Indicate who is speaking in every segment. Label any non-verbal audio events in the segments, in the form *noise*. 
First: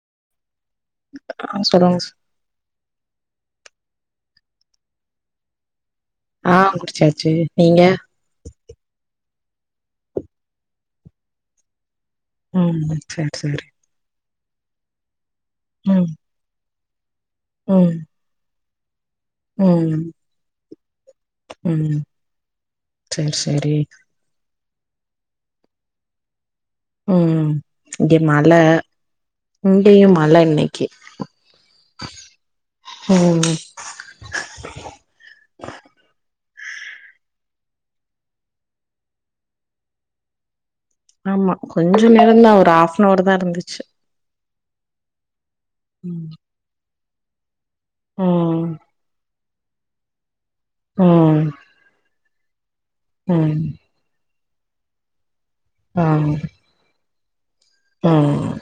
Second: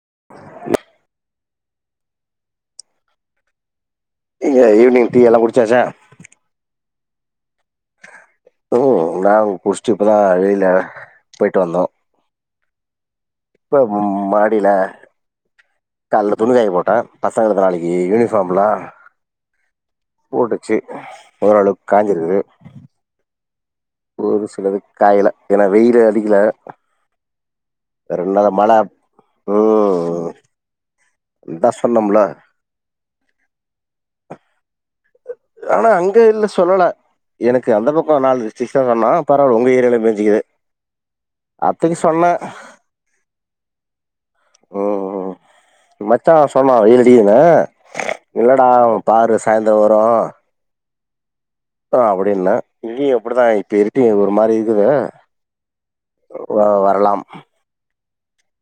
Speaker 1: *inaudible*
Speaker 2: ஆ சொல்லுங்க சா
Speaker 1: இங்க ஈவினிங் டீ எல்லாம் குடிச்சாச்சா
Speaker 2: ஆஹ் குடிச்சாச்சு நீங்க
Speaker 1: நா அங்க குடிச்சுட்டு இப்பதா வெளியில போயிட்டு வந்தோ
Speaker 2: ஹ்ம்
Speaker 1: இப்ப ம அடியில
Speaker 2: ம்
Speaker 1: கால துணி காய போ அ பசங்களுக்கு நாளைக்கு
Speaker 2: ம்
Speaker 1: யூனிஃபார்ம்லா
Speaker 2: ம்
Speaker 1: *inaudible* போட்டுச்சு ஓரளவுக்
Speaker 2: ம்
Speaker 1: காஞ்சிருக்குது
Speaker 2: சேர் சேரி
Speaker 1: இன்னு சிலது காயல ஏன்னா வெயிலு அடிக்ல
Speaker 2: ம் இங்க
Speaker 1: இந்த ரெண்டு
Speaker 2: மழ
Speaker 1: நாளா மழை
Speaker 2: இங்கயு
Speaker 1: ம்
Speaker 2: மழ இன்னைக்கி
Speaker 1: இதா சொன்னோம்ல
Speaker 2: ம்ம்ம்
Speaker 1: இதனால அங்கே இல்ல சொல்லலே எனக்கு அந்த பக்கம் நாலு டிஸ்ட்ரிக்ஸ் தான் சொன்னா பரவாயில்ல உங்க ஏரியால பேஞ்சிக்குது
Speaker 2: ஆமா கொஞ்ச நேரம் தான் ஒரு ஹாஃப்னவர் தான் இருந்துச்சு
Speaker 1: ம் ம்
Speaker 2: ம்
Speaker 1: மச்சா சொன்னா இ டீனே
Speaker 2: ம்
Speaker 1: இல்லேடா அவன் ஃபாரெஸ்ட் சாய்ந்தர வரோம்
Speaker 2: ம்
Speaker 1: அப்படின்ன இங்கேயும் அப்படிதான்
Speaker 2: ம்
Speaker 1: ஆயிருச்சு இருட்டி ஒரு மாதிரி இருக்கு
Speaker 2: ம்
Speaker 1: *unintelligible* வ வரலாம்
Speaker 2: ம்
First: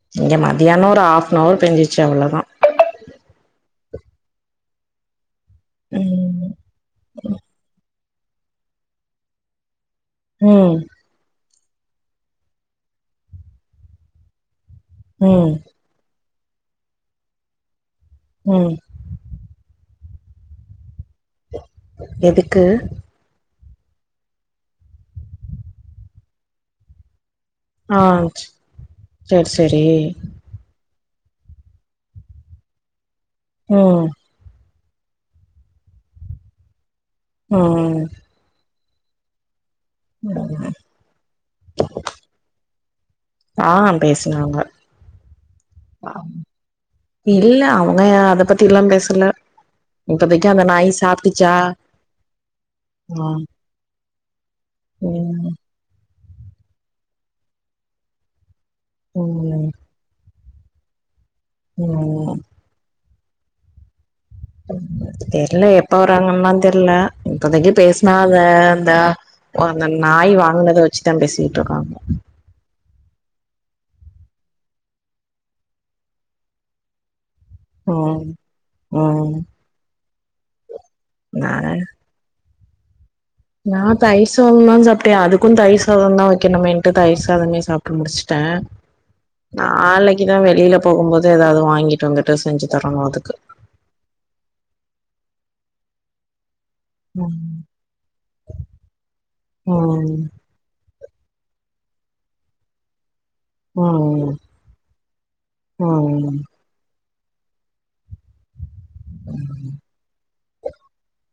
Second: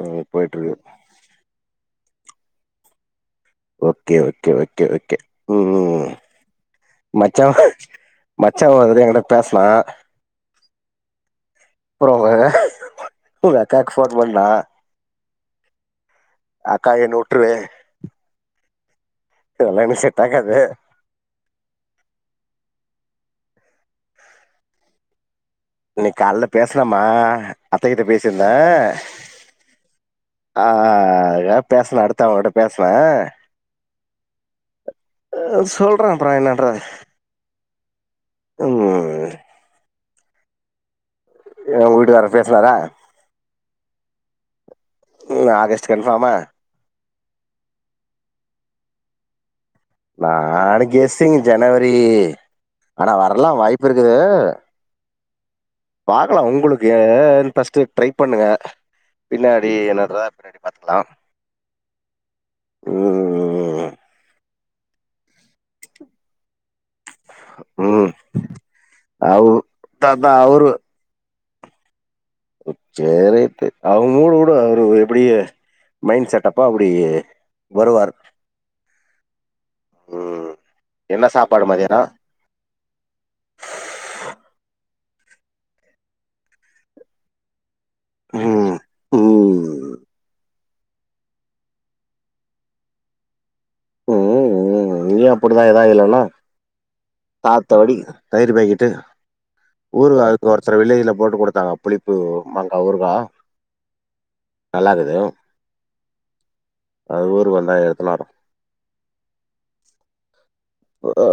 Speaker 1: ம்
Speaker 2: இங்க
Speaker 1: போயிட்ருக்கு
Speaker 2: மத்தியானம் ஒரு ஹாஃப் னவர் பேஞ்சிருச் ச்சி அவ்ளதா
Speaker 1: ஓகே ஓகே ஓகே ஓகே ம் ம் ம் மச்சா மச்சான் வந்து எங்கிட்ட பேஸ்னா
Speaker 2: ம்
Speaker 1: அப்றோ வேற எங்க அக்காக்கு ஃபோன் பண்ணா
Speaker 2: ம்
Speaker 1: அக்கா என்ன உட்ருவே
Speaker 2: ம்
Speaker 1: இதெல்லா எனக்கு செட் ஆகாது
Speaker 2: எதுக்கு
Speaker 1: இன்னைக் கால்ல பேஸ்னம்மா
Speaker 2: ஆ
Speaker 1: அத்தையிட்ட பேசியிருந்த
Speaker 2: சேர் சேரி
Speaker 1: அ ஆ அதுக்கா பேஸ்னே அடுத்த அவ்ங்கிட்ட பேசுன
Speaker 2: ம்
Speaker 1: அ சொல்ற அப்றொ என்னான்ற
Speaker 2: ம்
Speaker 1: உம்
Speaker 2: ம்
Speaker 1: வீட்டுக்காரர் பேசுனாரா
Speaker 2: ஆ பேசினாங்க
Speaker 1: ம் ஆகஸ்ட்
Speaker 2: ஆம்
Speaker 1: கன்ஃபார்மா
Speaker 2: இல்ல அவங்க அத பத்தி எல்லா பேசல இல்ல
Speaker 1: நாலைக்கு எஸ்சிங் ஜனவரி ஆனா வரலா வாய்ப்பு இருக் க்குது
Speaker 2: உம்
Speaker 1: பாக்கலா உங்களுக்கு ஏ ஃபஸ்ட்டு ட்ரை பண்ணுங்க
Speaker 2: ம்
Speaker 1: பின்னாடி என்னரதா பின்னாடி பாப் பாத்துக்கலா
Speaker 2: ம் ம் தெரில எப்ப வறாங்கன்லா தெரியல இப்பதைக்கு
Speaker 1: ம்.
Speaker 2: பேசினா அத அந்த
Speaker 1: அவ்
Speaker 2: அந்த நாய்
Speaker 1: அதான் அவரு
Speaker 2: வாங்குனத வெச்சுதா பேசி ருக்காங்க
Speaker 1: சேரி ரைட்டு அவங்க மூடு விடு அவரு இப்பிடியே மைண்ட் செட் டப்பா அப்படியே
Speaker 2: உம் உம் ம்
Speaker 1: உம் என்ன
Speaker 2: நா
Speaker 1: சாப்பாடு மதியானோ
Speaker 2: நா தாயிர் சாதோதா சாப் அதுக்கு தையிர் சாதோன் தா வைக்கனு மேண்டு தயிர் சாதமே சாப் ட்டு முடிச்சட்டே
Speaker 1: ம். ம்.
Speaker 2: நாளைக்குதா வெளியில போகும்போது ஏதாவது வாங்கிட்டு வந்துட்டு செஞ்சு தரணு அதுக்கு
Speaker 1: உம் உம் நீயு அப்படிதா எதா இல்லன்னா
Speaker 2: ம்
Speaker 1: ஆத்தாடி தயிர் பக்கிட்டு
Speaker 2: ம்
Speaker 1: ஊரு ஒருத்தர் வில்லேஜ்ல போட்டு கொடுத்தாங்க புளிப்பு மங்கா ஊருகா
Speaker 2: உம் உம்
Speaker 1: அது ஊரு வந்தா எடுத்துனாரோ
Speaker 2: *inaudible*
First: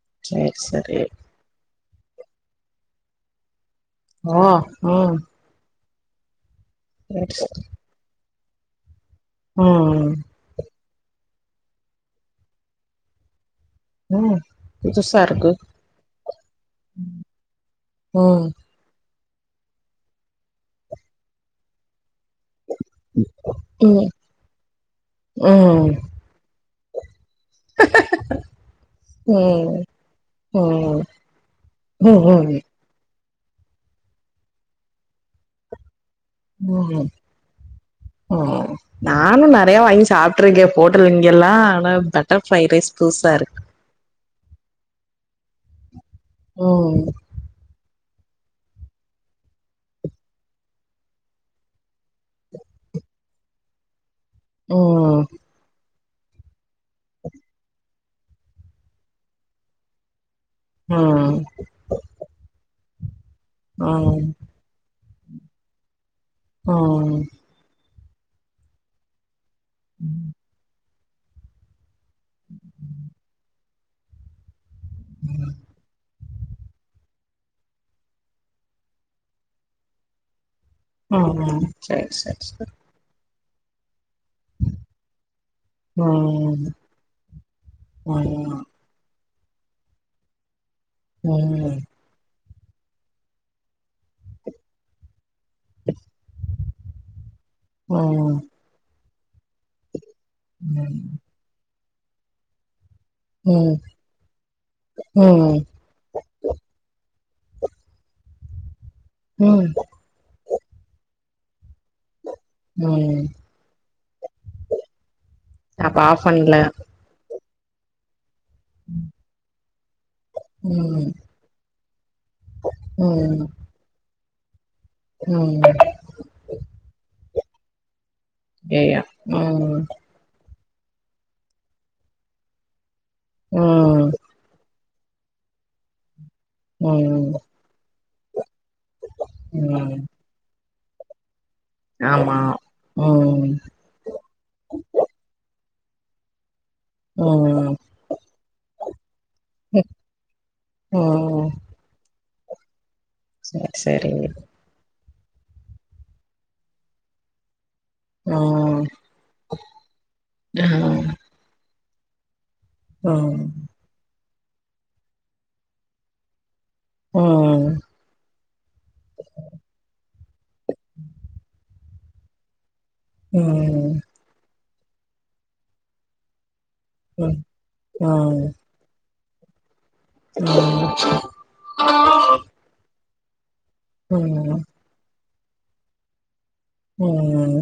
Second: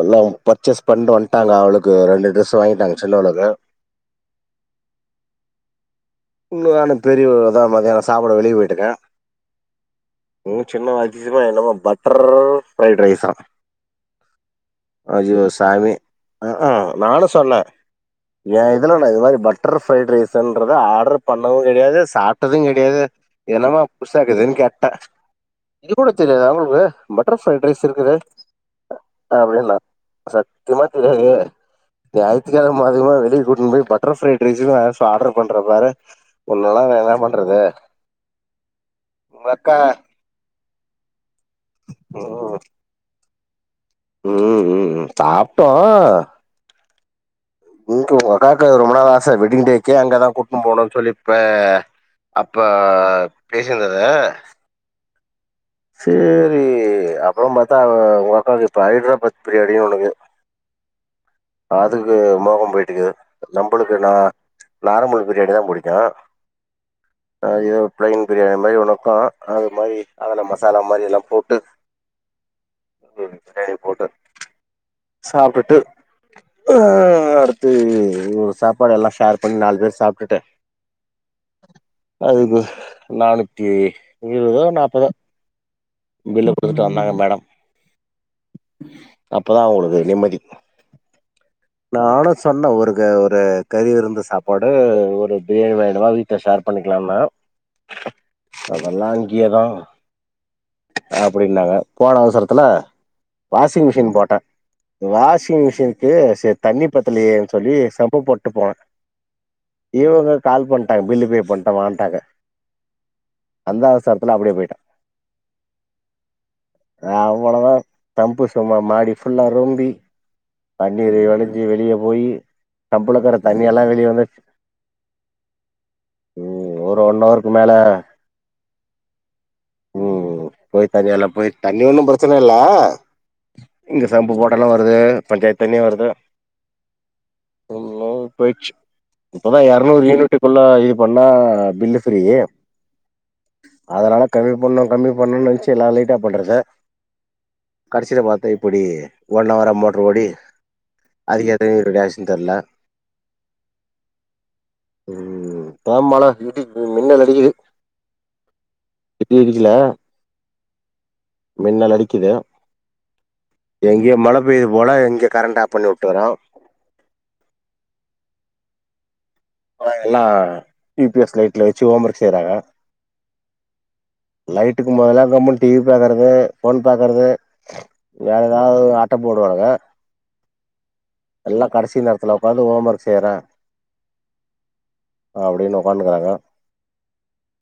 Speaker 1: இல்ல
Speaker 2: சேரி
Speaker 1: பர்ச்சேஸ்
Speaker 2: சேரி
Speaker 1: பண்ணு வந்துட்டாங்க அவளுக்கு ரெண்டு டிரெஸ்சு வாங்கிட்டாங்க சின்ன ஓனரு
Speaker 2: ஓ ஆ
Speaker 1: இன்னு என்ன பெரியவருதா மத்தியானோ சாப்ப கூட வெளிய போயிட்டுக்கே
Speaker 2: உம் உம்
Speaker 1: ம் சின்னவ அதிசியமாச என்னவோ பட்டர் ஃப்ரைட் ரைஸா
Speaker 2: ம் புதுசா
Speaker 1: ஐயோ
Speaker 2: இருக்கு
Speaker 1: சாமி ஆ ஆ நானு சொன்னே
Speaker 2: ம்
Speaker 1: ஏ இதுல இது மாரி பட்டர் ஃப்ரைடு ரைஸ்ன்றது ஆர்டர் பண்ணவு கெடயாது சாப் ட்டதும் கெடையாது என்னமோ
Speaker 2: ம்
Speaker 1: புதுசாக்குதுன்னு கேட்ட
Speaker 2: ம்
Speaker 1: இது கூட தெரியாதா உங்களுக்கு பட்டர் ஃப்ரைட் ரைஸ் இருக்குது அப்டின்னா
Speaker 2: ம்
Speaker 1: சத்தியமா
Speaker 2: ம்
Speaker 1: தெரியாது
Speaker 2: ம்
Speaker 1: ஞாயித்து கெழம அதுமா வெளிய கூட்னு போய் பட்டர் ஃப்ரைட் ரைஸுனு ச ஆர்டர் பண்ற பாரு உன்னல்லா
Speaker 2: ம்
Speaker 1: நா என்ன பண்றது
Speaker 2: ம் நானு
Speaker 1: உங்க அக்கா
Speaker 2: நெறையா வாங்கி சாப்ட்ருக்கே போட்டல் இங்கேலா ஆனா பட்டர் ஃப்ரைட் ரைஸ் புதுசா இருக்கு
Speaker 1: ம் ம் ம் சாப்ட்டோ
Speaker 2: ம்
Speaker 1: இங் உங்கக்காக்கு ரொம்ப நாள் ஆசை வெட்டிங் டேக்கே அங்கதா கூட்னு போகணுன் சொல்லி இப்ப அப்ப பேசிருந்தது
Speaker 2: ம்
Speaker 1: சேரி அப்புற பாத்தா உங்காக்கு ப்ப ஹைட்ராபாத் பிரியாணின் ஒணுக்கு
Speaker 2: ம்
Speaker 1: அதுக்கு மோகம் போய் டுக்கு நம்புளுக்கு நா
Speaker 2: ம்
Speaker 1: நார்மல் பிரியாணிதா புடிக்கு
Speaker 2: ஓ
Speaker 1: இது பிளைன் பிரியாணி மாரி உனக்கு அது மாரி அதுல்ல மசாலா மாதிரி எல்லாம் போட்டு பிரியாணி போட்டு சாப்பிட்டுட்டு ஆ அடுத்து ஒரு சாப்பாடு எல்லாம் ஷேர் பண்ணி நாலு பேர் சாப்பிட்டுட்டு
Speaker 2: ம் சேரி சேரி சேரி
Speaker 1: இருபதோ நாப்பதோ பில்ல
Speaker 2: ம்
Speaker 1: குடுத்துட்டு வந்தாங்க
Speaker 2: *unintelligible*
Speaker 1: அப்பதான் உங்களுக்கு நிம்மதி
Speaker 2: உஹ *unintelligible* ம்
Speaker 1: சொன்னேன் ஒரு க ஒரு கறி விருந்து சாப்பாடு ஒரு பிரியாணி வேணுமா வீட்டில் ஷேர் பண்ணிக்கலாம்ண்ணா
Speaker 2: ம்
Speaker 1: அதெல்லாம் இங்கே தான் அப்படின்னாங்க போற அவசரத்துல வாஷிங் மிஷின் போட்டேன்
Speaker 2: ம்
Speaker 1: வாஷிங் மிஷினுக்கு சேர்த்து பத்தலேயேன்னு சொல்லி சப்பு போட்டு போனேன்
Speaker 2: ம் ம்
Speaker 1: இவங்க கால் பண்ணிட்டாங்க பில்லு பே பண்ண வாட்டாங்க *unintelligible*
Speaker 2: ம்
Speaker 1: அப்டியே போயிட்டே
Speaker 2: அப்ப ஆஃப் பண்ணல
Speaker 1: அவ்வளவுதான் தம்பு சும்மா மாடி ஃபுல்லா ரொம்பி
Speaker 2: ம்
Speaker 1: தண்ணீர் வழிஞ் வெளியே போய் தம்புளயிருக்கர
Speaker 2: ம்
Speaker 1: தண்ணியெல்லாம் வெளியே என *unintelligible*
Speaker 2: ம்
Speaker 1: மேலே
Speaker 2: ஏயா ம்
Speaker 1: போய் தண்ணி எல்லா போய் தண்ணி ஒண்ணு பிரச்சன இல்லே
Speaker 2: ம்
Speaker 1: இங்க சம்பு போட்டாலு வர் து பஞ்சாயத்து தண்ணியா வருது
Speaker 2: ம்
Speaker 1: போய்ச்சு இப்பதா
Speaker 2: ம்
Speaker 1: எர்நூறு யூனிட்டுக்குள்ள பண்ணா பில்லு ஃப்ரீ
Speaker 2: ஆமா ம்
Speaker 1: அதனால கம்மி பண்ணு கம்மி பண்ணு நெனுச்சு எல்லா லைட் ஆஃப் பண்றது
Speaker 2: ம்
Speaker 1: கடைசில பாத்தா இப்படி ஒன் அவரா மோட்ரு ஓடி அதுக்கு *unintelligible* இதெல்லா
Speaker 2: செர் செரிங்க
Speaker 1: ம் போம்பாலா இடி மின்னல் அடிக்குது
Speaker 2: ம்
Speaker 1: இடி இடிக்குல
Speaker 2: ஆ
Speaker 1: மின்னல் அடிக்குது
Speaker 2: ம்
Speaker 1: எங்கயோ மழ பெய்து போல இங்க கரண்ட் ஆஃப் பண்ணி வுட்டுர்றா
Speaker 2: ம்
Speaker 1: ஆ எல்லா யூ பி எஸ் லைட்ல வெச்சு ஹோம் ஒர்க் செய்றாங்க
Speaker 2: ம் ம் ம்
Speaker 1: லைட்டுக்கு மொதல கம்முன் டிவி பாக்கறது ஃபோன் பாக்கறது வேற
Speaker 2: ம்
Speaker 1: ஏதாவ் *unintelligible* போடுவானுங்க
Speaker 2: ம்
Speaker 1: எல்லா கடசி நேரத்ல ஒக்காந்து ஓம் ஒர்க் சேரா
Speaker 2: *unintelligible*
Speaker 1: அப்டினு உக்காண்டுக்குறாங்க
Speaker 2: ம்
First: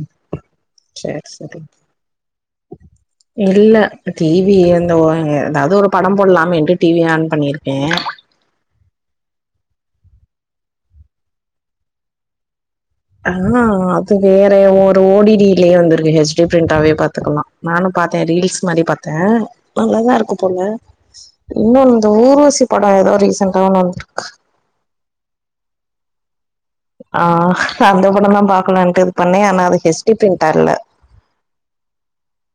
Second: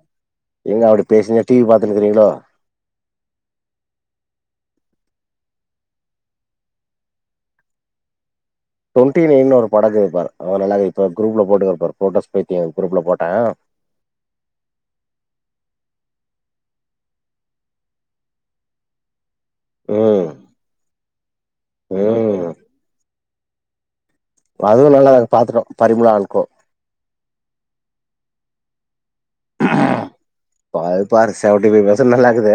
Speaker 2: சேர்
Speaker 1: பேசினே
Speaker 2: செரி
Speaker 1: டிவி பாத்துனுக்கிறீங்களோ
Speaker 2: இல்ல டீவி இந்த *unintelligible* தாவ்து ஒரு படம் போல்லாமேண்ட்டு டீவி ஆன் பண்ணிருக்கே
Speaker 1: ட்வொண்ட்டி நைனு ஒரு படோக்குது பாருங் அது நல்லா இருக் இப்ப குரூப்ல போட்டுக்கோ பாரு போட்டோஸ் பைத்திய அது
Speaker 2: ஆ அது வேற ஒரு ஓ டி டி லயே வந்து ட்டு ஹெச் டி ப்ரிண்ட்டாவே பாத்துக்கலா நானு பாத்தே ரீல்ஸ் மாரி பாத்த நல்லாதா
Speaker 1: ம்
Speaker 2: இருக்கு போல இன்னொன் இந்த
Speaker 1: ம்
Speaker 2: ஊர்வசி படோ ஏதோ ரீசன் *unintelligible*
Speaker 1: அதுவு நல்லா பாத்துட்டோ பரிமளா அண் கோ
Speaker 2: ஆ அந்த படந்தா பாக்கலான்ட்டு பண்ணே ஆனா அது ஹெச் டி பிரிண்டா இல்ல
Speaker 1: பாரு பாரு செவன்ட்டி ஃபைவ் பர்சென்ட் நல்லாருக்குது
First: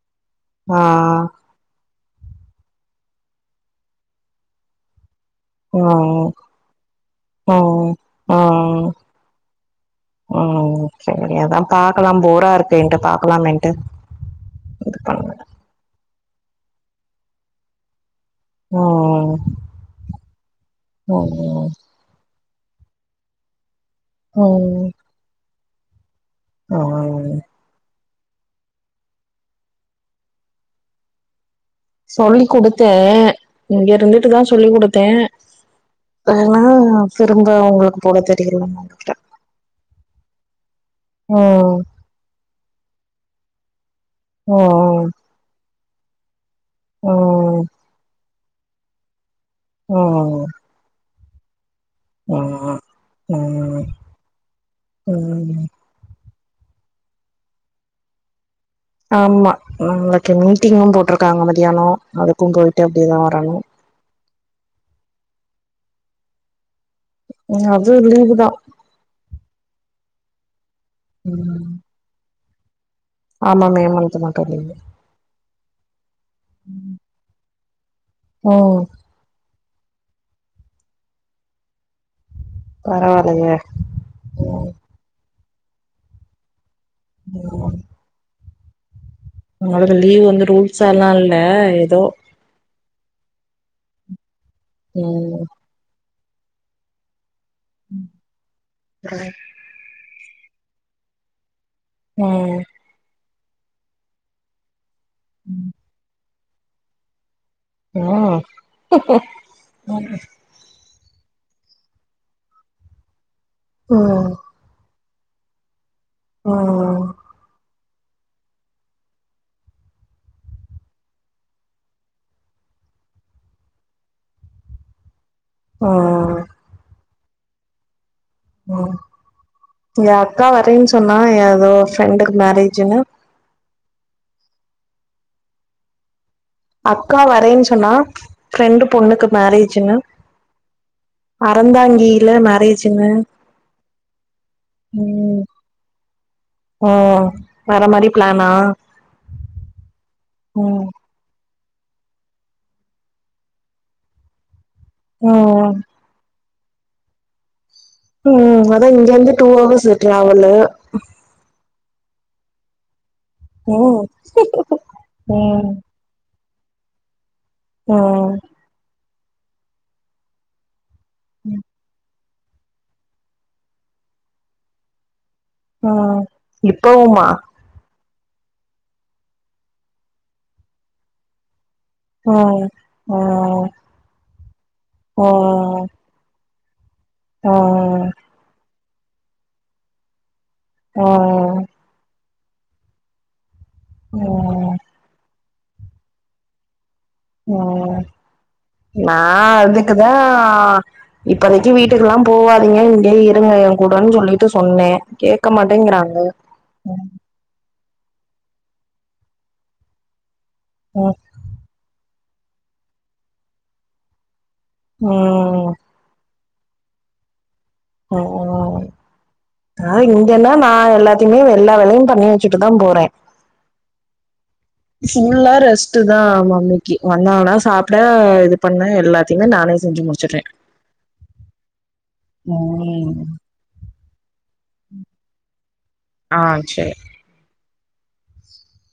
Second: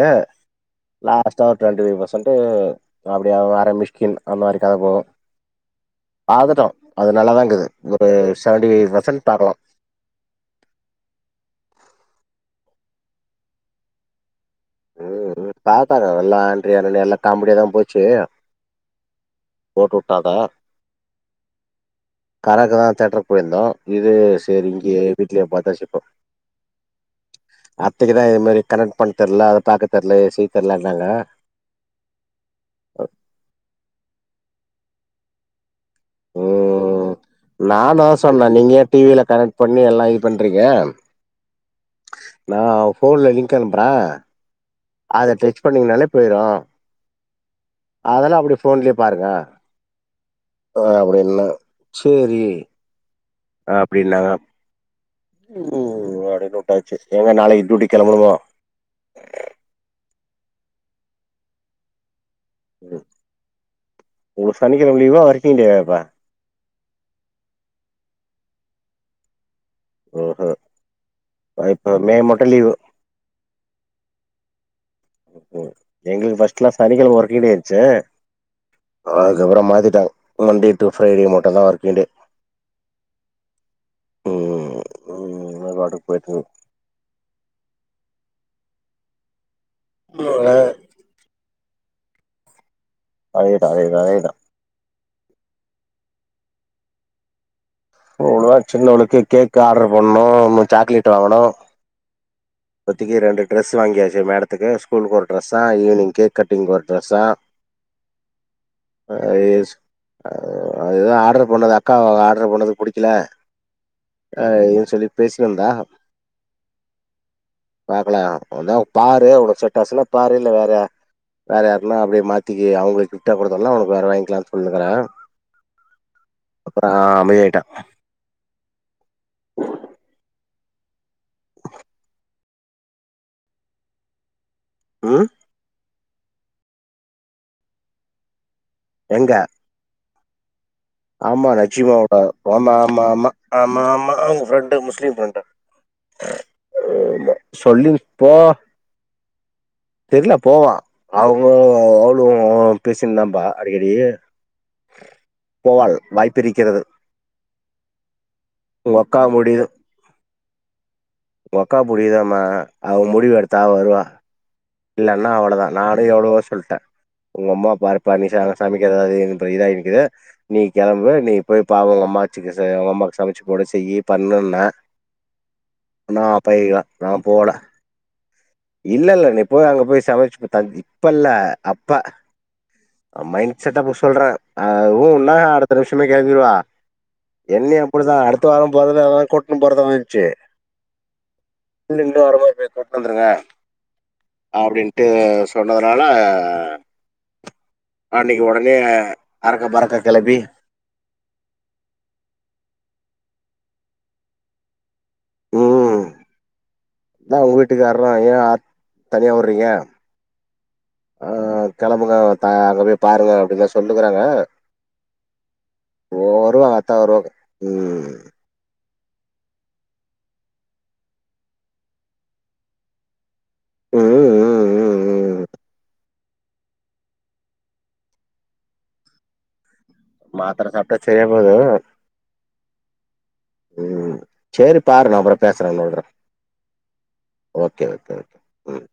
Speaker 2: ஆ
Speaker 1: லாஸ்ட்டா ஒரு டுவெண்ட்டி ஃபைவ் பர்சென்ட் வந்ட்டு அப்படிய வேற மிஷ்கின் அந்த மாரி கதை போவு
Speaker 2: ம்
Speaker 1: பாத்துட்டோ அது நல்லாதாக்குது
Speaker 2: ம்
Speaker 1: ஒரு செவன்ட்டி
Speaker 2: ம்
Speaker 1: ஃபைவ் பர்சன்ட் பாக்கலா
Speaker 2: ம் சரி அதா பாக்கலா போரா இருக்கேன்ட்டு பாக்கலாமேன்ட்டு இது
Speaker 1: ம்
Speaker 2: பண்ணே
Speaker 1: ம் பாத்தா நல்லான் எல்லா காமெடியாதா போச்சு
Speaker 2: ஆ
Speaker 1: போட்டு வுட்டாங்க
Speaker 2: அ
Speaker 1: கராக்கதா தேட்டரு போயிருந்தோ இது செரி இங்கயே வீட்லயே பாத் பேசிப்போ
Speaker 2: ஆ
Speaker 1: அத்தைக்குதா இது மாரி கனெக்ட் பண்ட்டன்ல பாக்க தெர்ல செய்ய தெர்லனாங்க
Speaker 2: சொல்லி குடுத்து இங்க இருந்துட்டுதா சொல்லி குடு த்தே
Speaker 1: ம் நானா
Speaker 2: போட
Speaker 1: சொன்ன
Speaker 2: தெரியல
Speaker 1: நீங்க ஏ
Speaker 2: நெனைக்கிறே
Speaker 1: டிவில கனெக்ட் பண்ணி எல்லா பண்றீங்க
Speaker 2: ம்
Speaker 1: நா ஃபோன்ல லி கணுப்ற
Speaker 2: ஓ ஓ
Speaker 1: பண்ணீங்னாலே போய்ரு
Speaker 2: ஓ
Speaker 1: அதெல்லா அப்டே ஃபோன்லயே பாருங்க
Speaker 2: ம்
Speaker 1: நல்லா சேரி
Speaker 2: ம் ம்
Speaker 1: அப்படின்னாங்க
Speaker 2: ம்
Speaker 1: ம் அது போட்டாச்சு எங்க நாளைக்கு டூட்டி களம்பனுமா
Speaker 2: ஆம்மா நாளைக்கு மீட்டிங்கும் போட்டுருக்காங்க மதியானம் அத கோங்கோ போய்ட்டு அப்டியே வரணும்
Speaker 1: ஒர்களுக் சனிகெழம லீவ்வா ஒர்கிங் டேவ்வா
Speaker 2: உம் அது லீவு தா
Speaker 1: ஓஹோ
Speaker 2: ம்
Speaker 1: அ இப்ப மே மன் தெலிவு
Speaker 2: ஆமா மே மன்த் மட்டு லீவு
Speaker 1: ம் எங்களுக்கு ஃபர்ஸ்ட்லா சனிகெழம வொர்கிங் டே ச
Speaker 2: ம்
Speaker 1: அதுகப்றமா இத மண்டே டு ஃப்ரைடே மட்டும் தா வொர்க்கிங் டே
Speaker 2: பரவாயில்லயே உம்
Speaker 1: வெலாட போயிடிங்
Speaker 2: ம் உங்களுக்கு லீவ் வந்து ரூல்ஸால்லா இல்ல ஏதோ
Speaker 1: அதேதா அதேதா அதேதா
Speaker 2: ம்
Speaker 1: *unintelligible* சின்னவளுக்கு கேக் ஆட்ரு பண்ணோ ம் சாக்லேட்டு வாங்குணோ
Speaker 2: ம்
Speaker 1: ஒத்திக்கி ரெண்டு டிரெஸ்ஸு வாங்கியாச்சு மடத்துக்கு ஸ் கூலுக்கு ஒரு ட்ரெஸ்ஸா ஈவ்னிங் கேக் கட்டிங்க்கு ஒரு ட்ரெஸ்ஸா
Speaker 2: ம் ம்
Speaker 1: அது ஏதோ ஆட்ரு பண்ணுது அக்கா ஆட்ரு பண்ணது புடிக்கெல
Speaker 2: ம்
Speaker 1: அ இன் சொல்லி பேசினுர்ந்த
Speaker 2: ஆ
Speaker 1: பாக்லா உன்னா பாரு உனக் செட்டாச்சுன்னா பாரு இல்ல வேற ய வேற யாருக்னா அப்டியே மாத்திக்கி அவுங்களுக்கு கிஃப்ட்டா குடுத்தல்லா ஒனக்கு வேற வாய்ங்க்கிலான் சொல்னுக்குற
Speaker 2: அ அ அ
Speaker 1: அமைதியாய்ட்டா
Speaker 2: ம் ஏ அக்கா வரேன் சொன்னா ஏதோ ஃப்ரெண்டுக்கு மேரேஜுன்னு
Speaker 1: ம்
Speaker 2: அக்கா வரேன் சொன்னா ஃப்ரெண்டு பொண்ணுக்கு
Speaker 1: எங்க
Speaker 2: மேரேஜுன்னு
Speaker 1: ஆமா நச்சுமா விட ஆமா ஆமா
Speaker 2: மேரேஜ்ன்னு
Speaker 1: ஆமா *unintelligible* ஆமா ஆமா ஆமா ஆமா ஆமா அவ்ங்க ஃப்ரெண்டு முஸ்லீம்
Speaker 2: ம்
Speaker 1: ஃப்ரெண்டு
Speaker 2: ம்
Speaker 1: ஆமா
Speaker 2: வர
Speaker 1: சொல்லிங்
Speaker 2: மாரி
Speaker 1: போ
Speaker 2: பிளானா
Speaker 1: தெர்ல போவா
Speaker 2: ம்
Speaker 1: அவ் வ் அவ்ளு பேசிர்ந்தாம்ப்பா அடிக்கடி
Speaker 2: ம்
Speaker 1: போவாது வாய்ப் பிரிக்கிறது
Speaker 2: ம், ம் அதா இங்க இருந்து டூ ஹவர்ஸ் டிராவலு
Speaker 1: உங்க அக்கா புரியுதாமா அவ மு டிவு எடுத்தா அவ வருவா
Speaker 2: ம்
Speaker 1: இல்லன்னா அவ்ளோதா
Speaker 2: ம்
Speaker 1: நானு எவ்வளவோ சொல் ட உங்க அம்மா பாருப்பா நீ
Speaker 2: ம்
Speaker 1: சம சமைக்கிறத அது எது இப்போ இதா இருக்குது நீ கெளம்பு நீ போய் பாவோ உங்க அம்மா ச்சிக்கு ச உங்க அம்மாக்கு சமைச்சு போடு செய்யி பண்ணுன்னா
Speaker 2: ஆ, இப்பவுமா
Speaker 1: இல்ல இல்ல நீ போய் அங்க போய் சமைச்சி தங்கி, இப்பல்ல அப்ப,
Speaker 2: ம்
Speaker 1: அவ மைண்ட்
Speaker 2: ம்
Speaker 1: செட்டப்பு சொல்ற, ஆ
Speaker 2: ம்
Speaker 1: ஊன்னா அடுத்த நிமிஷமே கெளம்பிடுவா என்னையு
Speaker 2: ம்
Speaker 1: அப்டிதா அடுத்த வாரோ பதிலாதா கூட்னு போறதாதா இருந்ச்சி
Speaker 2: ம்ம்ம்ம்
Speaker 1: சேரி கொண்ட்டு வந்துருங்க அப்டின்ட்டு சொன்னதுனால
Speaker 2: ம்
Speaker 1: அன்னைக்கு உடனே
Speaker 2: நா
Speaker 1: அறக்க பறக்க
Speaker 2: அதுக்குதா
Speaker 1: கெளப்பி
Speaker 2: இப்பதக்கி வீட்டுக்கெல்லா போவாதீங்க இங்கயே இருப இருங்க என் கூடன்னு சொல்லீட்டு சொன்னே கேக்க
Speaker 1: ம்
Speaker 2: மாட்டேங்கிறாங்க ம்
Speaker 1: அதா உன் வீட்டுக்கார்றா ஏ ஆத் தனியா வுட்றீங்க ஆ கெளம்புங்க அ ஆ அங்க போய் பாருங்க அப்டிதா சொல்லுனுக்கறாங்க
Speaker 2: ம்ம்ம்
Speaker 1: பொறுங்க அவுங்க அத்தா வருவாங்க ம்
Speaker 2: ம்ம்ம்ம் நா இங்கெல்லாம் நா எல்லாத்தையுமே எல்லா வேலயும் பண்ணி வச்சுட்டு தா போறே
Speaker 1: ம் ம் ம் ம்
Speaker 2: ஃபுல்லா ரெஸ்ட் இதா மம்மிக்கி வந்தாங்கண்ணா சாப்டே இது பண்ணே எல்லாத்தயுமே நானே செஞ்சு முடிச்சுடுறே
Speaker 1: மாத்தர சாப்ட்டா சரியா போய்டு
Speaker 2: ம்
Speaker 1: ம் சேரி பாரு நா அப்றோ பேசறே
Speaker 2: ஆ சேரி
Speaker 1: ஓகே ஓகே ஓகே ம்